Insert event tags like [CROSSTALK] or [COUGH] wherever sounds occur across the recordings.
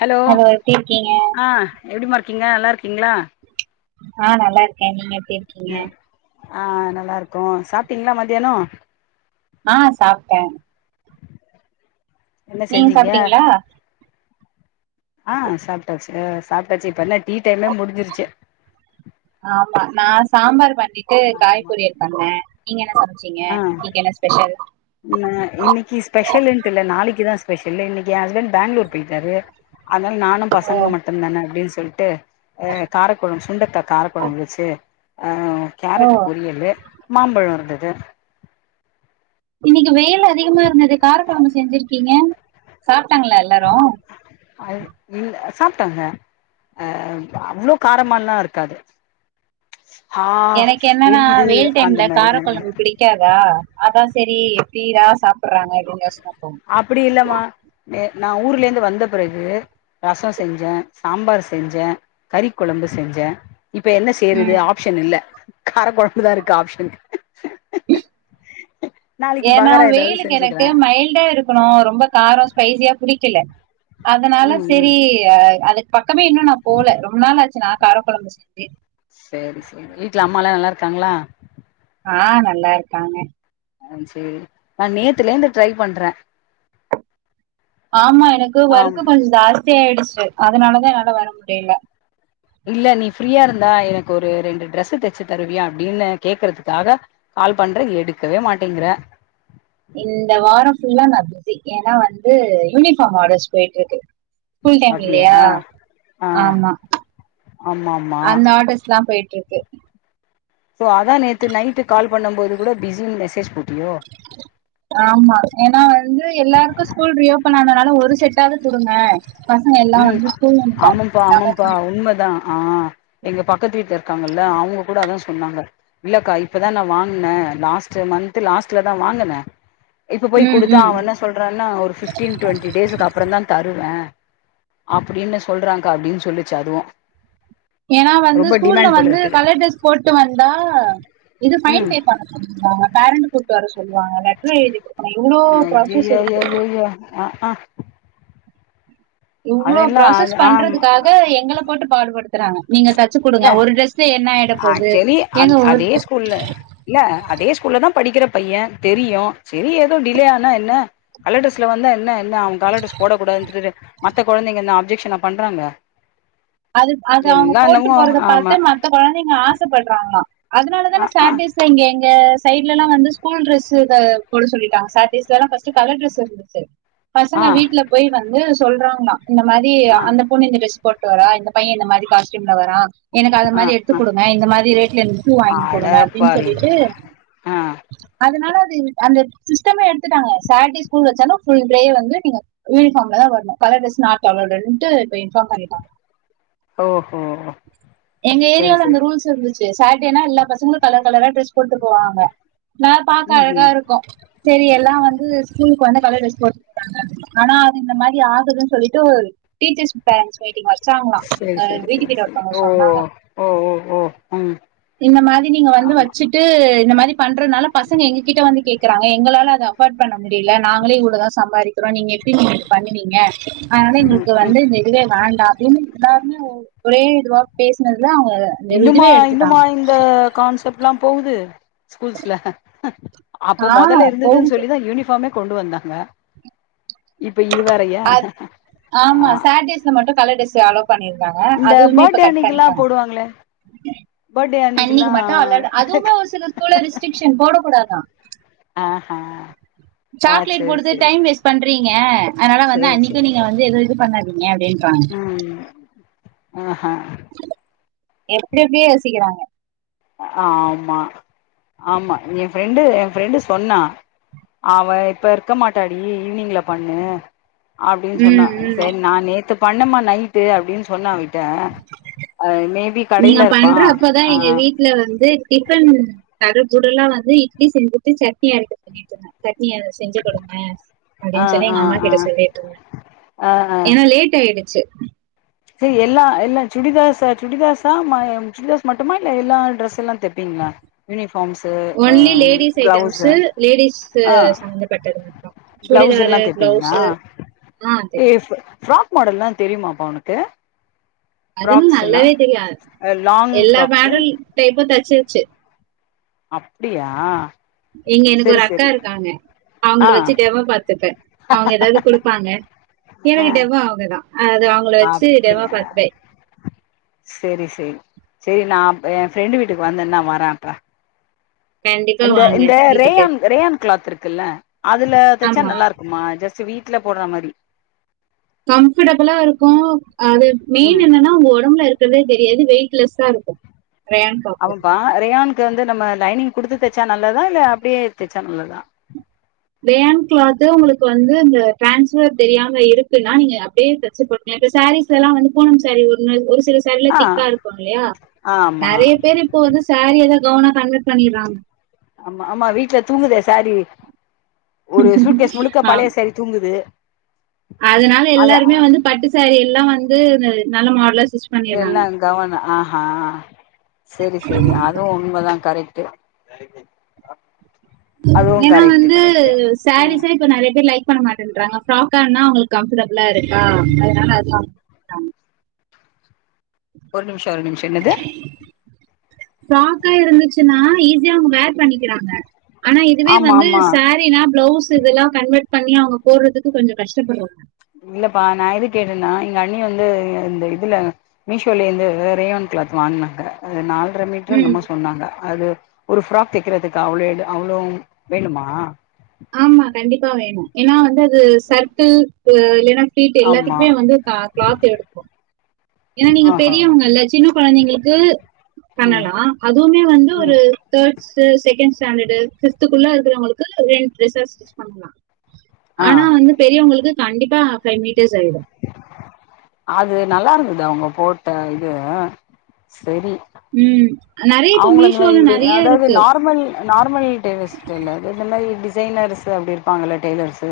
Hello எப்டி இருக்கீங்க ஆ எப்டிமா இருக்கீங்க நல்லா இருக்கீங்ளா ஆ நல்லா இருக்கே நீங்க எப்டி இருக்கீங்க எ ஆ நல்லா இருக்கோ சாப்ட்டீங்ளா மத்தியானோ ஆ சாப்ட்டே என்ன நீங் செஞ்சீங்க சாப்ட்டீங்களா ஆ சாப்ட்டாச்சு ஆ சாப்ட்டாச்சு இப்ப என்ன டீ டைமே முடிஞ்சிருச்சு நா சாம்பார் பண்ணி ட்டு ஆமா காய்பொறியல் பண்ணே நீங்க என்ன சமச்சீங்க ஆ இன்னிக்கு என்ன ஸ்பெஷல் நா இன்னிக்கி ஸ்பெஷல்ன்ட்டு இல்ல நாளைக்குதா ஸ்பெஷல் இன்னிக்கி என ஹஸ்பண்ட் பேங்ளூர் போயிட்டாரு அதனால நானு ஓ பசங்க மட்டுதான அப்டின் சொல்ட்டு அ காரக்கொழம் சுண்டக்கா காரக்கொழம்பு வெச்சு அ ஓ கேரட்டு பொரியலு மாம்பழ இருந்தது இன்னிக்கு வெயில் அதிகமா இருந்தது காரக் கொழம்பு செஞ்சுருக்கீங்க சாப்ட்டாங்களா எல்லாரு அது இல்ல சாப்ட்டாங்க அ அவ்ளோ காரமால்லா இருக்காது ஹா எனக்கு எரியுது அந்த மாரிலால்ல கேவா அதான் செரி எப்டிதா சாப்பறாங்க [INAUDIBLE] அப்டி இல்லமா எ நா ஊர்ல இருந்து வந்த பிறகு ரசம் செஞ்சேன் சாம்பார் செஞ்சேன் கறிக் கொழம்பு செஞ்சேன் இப்ப என்ன செய்யறது ம் ஆப்ஷன் இல்ல காரக் கொழம்பு தா இருக்கு ஆப்ஷன் நாளைக்கு ஏனா பகாரா ஏதாவது வெயிலுக்கு செஞ்சுக்கிறே எனக்கு மயில் டா இருக்கனும் ரொம்ப காரம் ஸ்பைசியா புடிக்கல அதனால ம் ம் செரி அது பக்கமே இன்னும் நா போல ரொம்ப நாளாச்சி நா காரக்கொழம்பு செஞ்சே செரி செரி வீட்ல அம்மா லா நல்லா இருக்காங்களா ஆ நல்லா இருக்காங்க ஆ சேரி நா நேத்துல இருந்து ட்ரை பண்றன் ஆமா எனக்கு ஆம் வொர்க்கு கொஞ்சம் ஜாஸ்தியா ஆயிடுச்சி அதனாலதா என்னால வர முடியில இல்ல நீ ஃப்ரீயா இருந்தா எனக்கு ஒரு ரெண்டு டிரெஸ்ஸு தச்சி தருவியா அப்டின்னு கேக்கறதுக்காக கால் பண்றன் எடுக்கவே மாட்டேங்கிற இந்த வாரம் ஃபுல்லா நா பிஸி ஏனா வந்து யூனிஃபார்ம் ஆடர்ஸ் போயிட்டு இருக்கு ஸ்கூல் டைம் அப்டியா இல்லையா ஆ ஆமா ஆமா ஆமா அந்த ஆடர்ஸ்லாம் போயிட்டுருக்கு சோ அதா நேத்து நைட்டு கால் பண்ணம்போது கூட பிஸின் மெசேஜி போட்டியோ ஆமா ஏனா வந்து எல்லாருக்கும் ஸ்கூல் ரீ ஓபன் ஆனனால ஒரு செட்டாது குடுங்க பசங்க எல்லாம் வந்து ஸ்கூல் யூனிபார்ம் நாங்க [INAUDIBLE] உண்ம தா ஆ எங்க பக்கத்து வீட்ல இருக்காங்க இல்ல அவங்க கூட அதா சொன்னாங்க இல்லக்கா இப்பதா நா வாங்கனன் லாஸ்ட்டு மன்த்து லாஸ்ட்ல தா வாங்கனன் இப்போ போய் ம் குடுத்தா ம் அவன் என்ன சொல்றான்னா ஒரு பிப்டீன் டொண்ட்டி டேஸ்க்கு அப்புறம் தா தருவன் அப்டின்னு சொல்றாங்க்கா அப்டின் சொல்லிச்சி அதுவும் ஏனா வந்து ஸ்கூல்ல வந்து இருக்குது கலர் ட்ரஸ் போட்டு வந்தா இது ஃபைன் ம் பே பண்ண னுவாங்க பேரண்ட் கூட்டு வர சொல்லுவாங்க லெட்டரும் எழுதிட்டு நம்ம இவ்ளோ ப்ராசஸ் இருக்கு ஆஹ இவ்ளோ அதெல்லா ப்ராசஸ் அது ஆம் பண்றதுக்காக எங்கள போட்டுப் பாடுபடுத் தறாங்க நீங்க தச்சி இல்ல குடுங்க ஒரு டிரஸ்ல என்ன ஆயிட போது ஆக்சுவலி அந் ஏங்க உங்க அதே ஸ்கூல்ல இல்ல அதே ஸ்கூல்ல தா படிக்கிற பையன் தெரியும் செரி ஏதோ டிலே ஆனா என்ன கலர் டிரஸ்ல வந்தா என்ன இல்ல அவன் கலர் டிரஸ் போடக்கூடாது மத்த கொழந்தைங்க என்னா அப்ஜெக்ஷனா பண்றாங்க அது அது அவங்க எல்லா போட்டு என்னமோ போறத பாத்து ஆமா மத்த கொழந்தைங்க ஆசப்படறாங்களாம் அதுனாலதான ஆ ஆ சாட்டேஸ் ஸல இங்க எங்க சைட்ல எல்லா வந்து ஸ்கூல் டிரஸ்ஸு க போட சொல்லிட்டாங்க சாட்டேஸ்லலாம் பஸ்ட்டு கலர் டிரஸ் ஆ பசங்க வீட்ல போயி வந்து சொல்றாங்களா இந்த மாரி ஆ அந்த பொண்ணு இந்த டிரஸ் போட் சுவரா இந்த பையன் இந்த மாரி காஸ்டியூம்ல வரா எனக்கு அது மாரி எடுத்து ஆ குடுங்க இந்த மாரி ரேட்ல எனக்கு ஷூ ஆ வாங்கி குடுங்க அப்டின் சொல்லிட்டு அடப்பாவிங்களா ஆ அதனால அது அந்த சிஸ்டமே எடுத்துட்டாங்க சாட்டே ஸ்கூல் வச்சாலு ஃபுல் டே வந்து நீங்க யூனஃபார்ம்ல தா வரனும் கலர் டிரஸ் நாட் அளோடுன்ட்டு இப்ப இன்பாம் பண்ணிட்டாங்க ஓஹோ எங்க செரி ஏரியால அந்த செரி ரூல்ஸ் இருந்துச்சி டு சாட்டேனா எல்லா பசங்களும் கலர் கலரா டிரஸ் போட்டு போவாங்க நா பாக்க ம் அழகா ம் இருக்கும் சேரி எல்லா வந்து ஸ்கூலுக்கு வந்தா கலர் டிரஸ் போட்டு போறாங்க ஆனா அது இந்த மாரி ஆகுதுன்னு சொல்லிட்டு ஒரு டீச்சர்ஸ் பேரண்ஸ் மீட்டிங் வச் சாங்களா செரி எங்க செரி செரி வீட்டுக்கிட்ட செரி ஒருத்தவங்க ஓ சொன்னாங்க ஓ ஓ ஓ ம் இந்த மாதிரி நீங்க வந்து ஆமா வச்சு ட்டு இந்த மாரி பண்றதுனால பசங்க எங்க கிட்ட வந்து கேக்றாங்க எங்களால அத அஃபர்ட் பண்ண முடில நாங்களே இ்வ்ளோ தா சம்பாதி க்கிறோ நீங்க எப்டி நீங்க பண்ணுவீங்க அதனால ம் எங்களுக்கு ம் வந்து இதுவே வேண்டா அப்டின்னு எல்லார்மே ஒரே இதுவா பேசுனதுல அவங்க இந்த இன்னுமா இதுவே இன்னுமா எடுத்துட்டாங்க இந்த கான்சப்ட்லா போகுது ஸ்கூல்ஸ்ல அப்ப ஆ மொதல்ல இருந்ததுன்னு போகுது சொல்லிதா யூனிஃபார்மே கொண்டு வந்தாங்க இப்ப இது வேரயா அ ஆமா ஆ சாட்டர்டேஸ்ல மட்டும் கலர் ட்ரெஸ் அலோ பண்ணிருக்தாங்க இந்த அதுவுமே இப்ப பர்த்டே கட் அன்னைக்குல்லா பண்ணிட்டாங்க போடுவாங்களே பர்த்டே அன்னைக்குல்லா அன்னிக்கு மட்டு அலோட் அதுவுமே ஒரு சில ஸ்கூல்ல ரெஸ்ட்ரிக்ஷன் போடக் கூடாதா ஆஹா ஆ சாக்லேட் சேரி கொடுத்து சேரி டைம் வேஸ்ட் பண்றீ ங்க அதுனால வந்து சேரி சேரி அன்னிக்கும் நீங்க வந்து எது இது பண்ணாதீங்க அப்டின்றாங்க ம் ஆ எப்டி எப்டியே யோசிக்கிறாங்க ஆமா ஆமா எய ஃப்ரெண்டு எய ஃப்ரெண்டு சொன்னா அவ இப்ப இருக்க மாட்டாடி ஈவினிங்ல பண்ணு அப்டின்னு சொன்னா உம் உம் சேரி நா நேத்து பண்ணமா நைட்டு அப்டின்னு சொன்னாட் ட அ மேபி கடையில இருப்பா ஆ ல வந்து டிஃபன் தடபுடல்லா வந்து இட்லி செஞ்சுட்டு சட்னி அரைக்க சொல்லிட்டு இருந்த சட்னி எனக்கு செஞ்சு குடுங்க ஆ அப்டின்னு சொல்லி ஆ எங்க அம்மா ஆ கிட்ட சொல்லிட்டுருந்த ஆ ஏன்னா லேட் ஆயிடுச்சு சேரி எல்லா எல்லா சுடிதாசா சுடிதாஸா சுடிதாஸ் மட்டுமா இல்ல எல்லா ட்ரெஸ் எல்லா தப்பீங்களா யூனிஃபார்ம்ஸ் அ only ladies blouse items ladies ஆ சம்பந்தப்பட்டது மட்டும் பிளவுஸ் சுடிதாரு எல்லா தப்பீங்க பிளவுஸ் ளா ஆ தெ- [UNINTELLIGIBLE] ஃப்ராக் மாடல்லா தெரியுமாப்பா உனக்கு அதுன்னும் ஃப்ராக்ஸ் எல்லா நல்லாவே தெரியு லாங் எல்லா ஃப்ராக்ஸு பேடல் டைப்பும் தச்சிருச்சு அப்டியா இங்க எனக்கு சரி ஒரு அக்கா சரி இருக்காங்க அவங்கள ஆ வச்சு டெமோ பாத்துப்ப அவங்க ஏதாவது கொடுப்பாங்க எனக்கு டெமோ அவங்க தா அது அவங்கள வச்சு டெமோ பாத்துப்ப செரி செரி செரி நா அப் எய ஃப்ரெண்டு வீட்டுக்கு வந்தன்னா வர அப்ப கண்டிப்பா இந்த வாங்க இந்த வீட்டுக்கு ரேயான் ரேயான் கிளாத் இருக்குல்ல அதுல தைச்சா ஆமா நல்லா இருக்கு மா ஜஸ்ட் வீட்ல போடுற மாதிரி கம்ஃபர்ட்டபுளா இருக்கும் அது மெயின் ம் என்னன்னா உங்க உடம்புல இரு இருக்கிறதே தெரியாது வெயிட்லெஸ்ஸா இருக்கும் ரேன் காப்பு ஆமாப்பா ரேயான்கு வந்து நம்ம லைனிங் குடுத்து தைச்சா நல்லதா இல்ல அப்டியே தைச்சா நல்லதா ரேயான் கிளாத்து உங்களுக்கு வந்து இந்த டிரான்ஸ்பர் தெரியாம இருக்குன்னா நீங்க அப்டியே தச்சு இப்ப சாரீஸ் எல்லா வந்து பூனம் சாரிஸ் ஒன்னு ஒரு சில சா சரியில ஆ திக்கா இருக்கும் இல்லயா ஆமா நெறைய பேர் இப்ப வந்து சாரி எல்லா கவுனா கன்வெர்ட் பண்ணிறாங்க ஆமா ஆமா வீட்டுல தூங்குதே சாரீ ஒரு சூட் கேஸ் முழுக்க ஆம், பழைய சாரீ தூங்குது அதனால அத எல்லாருமே வந்து பட்டு சாரி எல்லா வந்து நல்ல மாடலா பண்ணிடுறாங்க எல்லா கவுணா ஆஹ் அஹ் செரி செரி அதுவும் உன்மதா கரெக்ட்டு அதுவு ஏன்னா கரெக்ட்டு வந்து கரெக்ட்டு ஆ சாரிஸ் சே இப்ப நெறைய பேர் லைக் பண்ண மாட்டன்றாங்க ஃப்ராக்கா ஆனா அவங்களுக்கு கம்ஃபர்டபிளா இருக்கா அதனால தா ஒரு நிமிஷ ஒரு நிமிஷ என்னது ஃபிராக்கா இருந்துச்சுன்னா ஈஸியா அவங்க வேர் பண்ணிக்கிறாங்க ஆனா இதுவே ஆமா வந்து ஆமா சா ரீன்னா பிளவுஸ் இதெல்லா கன்வெர்ட் பண்ணி அவங்க போடுறதுக்கு கொஞ்சோ கஷ்டப்பட்றாங்க இல்லப்பா நா எதுக்கு கேட்டேன்னா எங்க அண்ணி வந்து ய இந்த இதுல மீஷோல இருந்து ரேயான் கிளாத் வாங்குனாங்க அது நால்ர மீட்ரோ ம் என்னமோ சொன்னாங்க அது ஒரு ஃபிராக் தைக்கிறதுக்கு அவ்ளோ இது அவ்ளோ வேணுமா ஆமா கண்டிப்பா வேணு ஏன்னா வந்து அது சர்க்கிள் க்கு இல்லைன்னா ஃபீட்டு ஆமா எல்லாத்துக்குமே வந்து கா கிளாத் எடுக்கு ஏன்னா நீங்க ஆஹா பெரியவங்க இல்ல சின்ன கொழந்தைங்களுக்கு ம் பண்ணலா அதுவுமே வந்து ஒரு ம் தேர்ட் ஸ்ட்டு செகண்ட் ஸ்டாண்டர்டு ஃபிஃப்த்துக்குள்ள இருக்கிறவங்களுக்கு ரெண்டு டிரெஸ்ஸா ஸ்டிச் பண்லா ஆ ஆனா வந்து பெரியவங்களுக்கு கண்டிப்பா ஃபைவ் மீட்டர்ஸ் ஆயிடு அது நல்லா இருந்துதா அவங்க போட்ட இது செரி ம் நெறைய இப்ப மீஷோல நெறைய இருக்கு அ நார்மல் டெய்லர்ஸ்கிட்ட இல்ல இது இந்த மாரி டிசைனர்ஸு அப்டி இருப்பாங்கல்ல டெய்லர்ஸு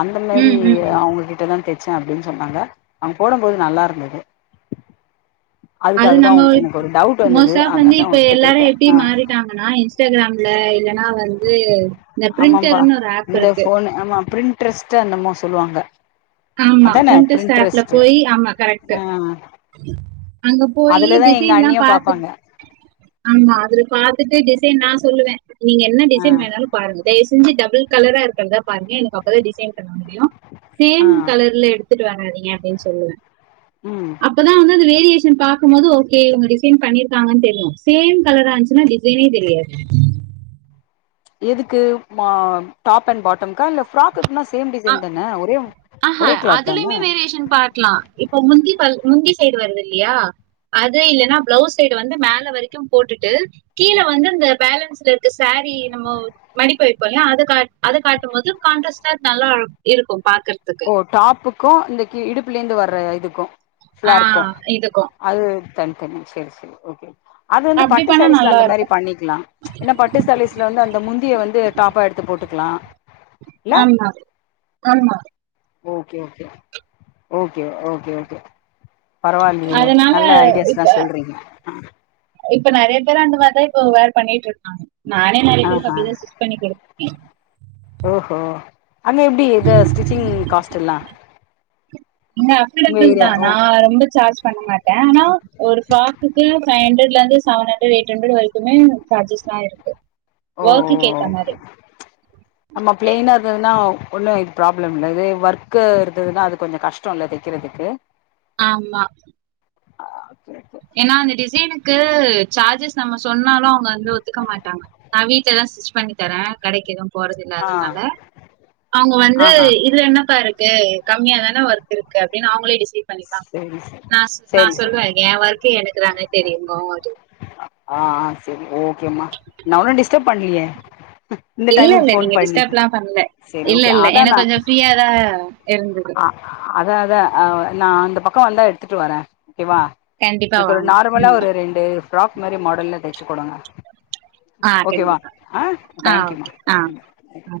அந்த மாரி ம் ம் ம். அவங்ககிட்டதா தெச்சே அப்டின் சொன்னாங்க அவங்க போடும்போது நல்லா இருந்தது அதுக்காகதா உங் எனக்கு ஒரு டவுட் வந்தது அதா இல்ல எல்லாரு எப்டி மாறிட்டாங்கன்னா இன்ஸ்டாகிராம்ல இல்லன்னா வந்து இந்த ஆமாம்பா பிரிண்டர்ன்னு ஒரு ஆப் இந்த இருக்கு ஃபோன் ஆமா பிரிண்ட்ரெஸ்ட்டோ என்னமோ சொல்லுவாங்க ஆமா பிரிண்ட்ரெஸ்ட் ஆப்ல போயி ஆமா கரெக்ட்டு ஆ அங்க போயி அதுலதா எங்க டிசைன்லா அண்ணியு பாத்து பாப்பாங்க ஆமா அதுல பாத்துட்டு டிசைன் நா சொல்லுவே நீங்க என்ன ஆ டிசைன் வேண்ணாலு பாருங்க தயவு செஞ்ச டபுள் கலரா இருக்கறதா பாருங்க எனக்கு அப்பதா டிசைன் பண்ண முடியு ஆ சேம் கலர்ல எடுத்துட்டு வராதீங்க அப்டின்னு சொல்லுவே ம் அப்பதா வந்து அந்த வேரியேஷ ன் பாக்கும்போது ஓகே இவங்க டிசைன் பண்ணிருக்காங்கன்னு தெரியு சேம் கலரா வந்த்ச்சுனா டிசைனே தெரியாது எதுக்கு மா டாப் அண்ட் பாட்டம்க்கா இல்ல ஃபிராக்குக்னா சேம் டிசைன்தான ஒரே ஆஹா ஒரே கிளாத் தான அதுலயுமே வேரியேஷன் பாக்லா இப்ப முந்தி பா முந்தி சைடு வருது இல்லையா அது இல்லைன்னா பிளவுஸ் சைடு வந்து மேல வரைக்கு போட்டுட்டு கீழ வந்து இந்த பேலன்ஸ்ல இருக்க சாரீ நம்மோ மடிப்பு வைப்போ இல்லயா அது கா அது காட்டும் போது கான்ட்ராஸ்ட்டா நல்லா இருக்கு பாக்கற ஒ டாப்புக்கு இந்த கி இடுப்புல இருந்து வர்ற இதுக்கு ஆ ஃப்ளார்க்கு இதுக்கும். அது தனி தனியா சேரி சேரி ஓகேம்மா அது வந்து அப்படி பட்டு பண்ணா சாரீஸ்ல நல்லா அந்த மாரி இருக்கும். பண்ணிக்லா ஏன்னா பட்டு சாரீஸ்ல வந்து அந்த முந்திய வந்து டாப்பா எடுத்து போட்டுக்கலா இல்ல ஆமா ஆமா okay okay okay okay okay பரவால்லயே அதனால நல்ல ஐடியாஸ்லா இப்ப சொல்றீங்க இப்ப நெறைய பேரு அந்த மாரிதா இப்ப வேர் பண்ணிட்ருக்காங்க நானே நெறைய பேருக்கு ஆஹா அப்டிதா ஸ்டிச் பண்ணி குடுத்துருக்கே ஓஹோ அங்க எப்டி இது ஸ்டிச்சிங் காஸ்ட் எல்லா இங்க உங்க அஃபோர்டபிள்தா ஏரியா ஓ நா ரொம்ப சார்ஜ் பண்ண மாட் டே ஆனா ஒரு ஃப்ராக்குக்கு ஃபைவ் ஹண்ட்ரட்ல இருந்து செவன் ஹண்ட்ரட் எயிட் ஹண்ட்ரட் வரைக்குமே சார்ஜஸ்லா இருக்கு ஓ வொர்க்குக்கு ஏத்தா மாரி ஓகே ஆமா பிளெய்னா இருந்ததுன்னா ஒன்னு இது ப்ராப்ளம் இல்ல இதே ஒர்க்கு இருந்ததுன்னா அது கொஞ்சோ கஷ்டோ இல்ல தைக்கிறதுக்கு ஆமா ஆ ஓகே ஓகே ஏன்னா அந்த டிசைனுக்கு சார்ஜஸ் நம்ம சொன்னாலு அவங்க வந்து ஒத்துக்க மாட்டாங்க நான் வீட்லதான் ஸ்டிச் பண்ணி தரேன் கடைக்கு எதும் போறதல ஆ அதுனால அவுங்க வந்து ஆஹா இதுல என்னப்பா இருக்கு கம்மிய தானே ஒர்க் இருக்கு அப்டின்னு அவுங்களே டிசைட் பண்ணிப்பாங்க சேரி சேரி சேரி நான் சேரி சொல்வேன் என் ஒர்க் எனக்குதானே தெரியும் ஆ ஹ செரி ஓகேம்மா நான் ஒன்னும் டிஸ்டர்ப் பண்ணலியே இல்ல இல்ல நீங்க டிஸ்டர்ப்லாம் பண்ணல சேரி இல்ல ஓகே இல்ல அதா எனக்கு கொஞ்சம் ஃப்ரீயாதான் இருந்தது அதான் அதான் நான் அந்த பக்கம் வந்தா எடுத்துட்டு வரேன் ஓகே வா கண்டிப்பா எனக்கு ஒரு வாங்க நார்மலா ம் ஒரு ரெண்டு ஃப்ராக் மாரி மாடல்ல தெச்சு குடுங்க ஆ ஓகே வா கண்டிப்பா ஆ ஆ தேங்க்யூமா ஓகே ஆ ஆ